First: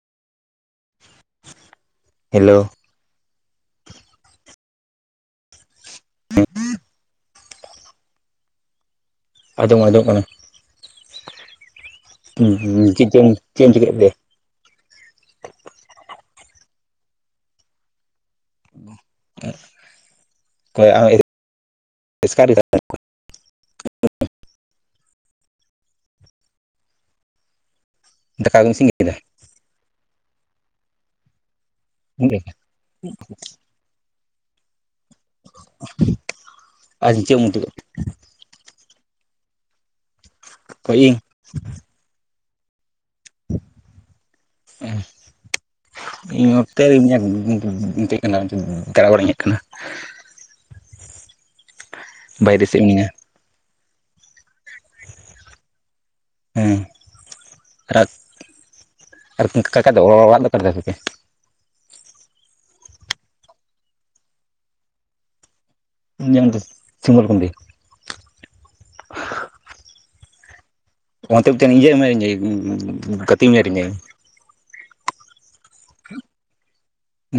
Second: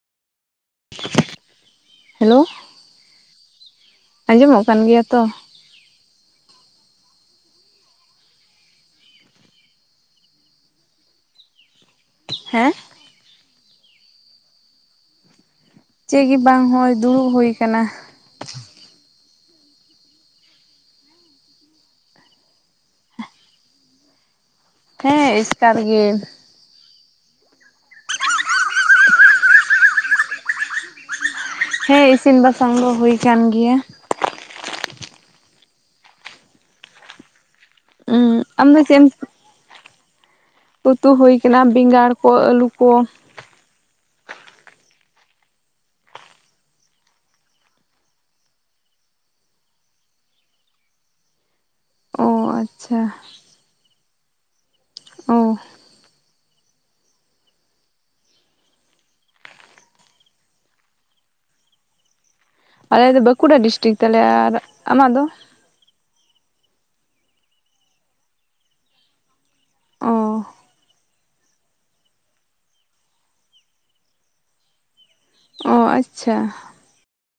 Hello ᱟᱸᱡᱚᱢᱚᱠ ᱠᱟᱱ ᱜᱮᱭᱟ ᱛᱚ ᱟᱸᱡᱚᱢ ᱟᱫᱚᱢ ᱠᱟᱱᱟ [unintelligible] ᱦᱮᱸ ᱪᱮᱫ ᱮᱢ ᱪᱤᱠᱟᱹᱭ ᱮᱫ ᱛᱮ ᱪᱮᱫ ᱜᱮ ᱵᱟᱝ ᱦᱚᱭ ᱫᱩᱲᱩᱵ ᱦᱩᱭ ᱟᱠᱟᱱᱟ ᱾ [unintelligible] ᱚᱠᱚᱭ [inaudible] ᱦᱮᱸ ᱮᱥᱠᱟᱨ ᱜᱮ ᱫᱟᱠᱟ ᱠᱚᱢ ᱤᱥᱤᱱ ᱠᱮᱫᱟ ᱦᱮᱸ ᱤᱥᱤᱱ ᱵᱟᱥᱟᱝ ᱫᱚ ᱦᱩᱭ ᱟᱠᱟᱱ ᱜᱮᱭᱟ ᱾ ᱟ ᱪᱮᱫ ᱮᱢ ᱩᱛᱩ ᱠᱮᱫ ᱛᱮ ᱟᱢᱫᱚ ᱪᱮ ᱚᱠᱚᱭ ᱩᱛᱩ ᱤᱧ ᱦᱩᱭ ᱠᱟᱱᱟ ᱵᱮᱸᱜᱟᱲ ᱠᱚ ᱟᱹᱞᱩ ᱠᱚ ᱦ [unintelligible] ᱤᱧ ᱚᱠᱛᱮ ᱨᱮ [unintelligible] ᱤᱧ ᱦᱮᱡ ᱟᱠᱟᱱᱟ [unintelligible] [inaudible] ᱵᱟᱭᱨᱮ ᱥᱮᱫ ᱟᱪᱪᱷᱟ ᱢᱤᱱᱟᱹᱧᱟ ᱾ ᱚ ᱦᱮᱸ ᱟᱨᱟᱜ ᱟᱨ ᱠᱟᱠᱟ ᱫᱚ ᱚᱲᱟᱜ ᱫᱚᱠᱟ ᱫᱚᱠᱮ [unintelligible] ᱟᱞᱮ ᱫᱚ ᱵᱟᱸᱠᱩᱲᱟ ᱰᱤᱥᱴᱤᱠ ᱛᱟᱞᱮ ᱟᱨ ᱟᱢᱟᱜ ᱫᱚ? [unintelligible] ᱚ ᱚᱱᱛᱮᱛᱮ [unintelligible] ᱜᱟᱛᱮ ᱮᱢᱟᱭᱛᱮᱧᱟ [unintelligible] ᱚ ᱟᱪᱪᱷᱟ ᱾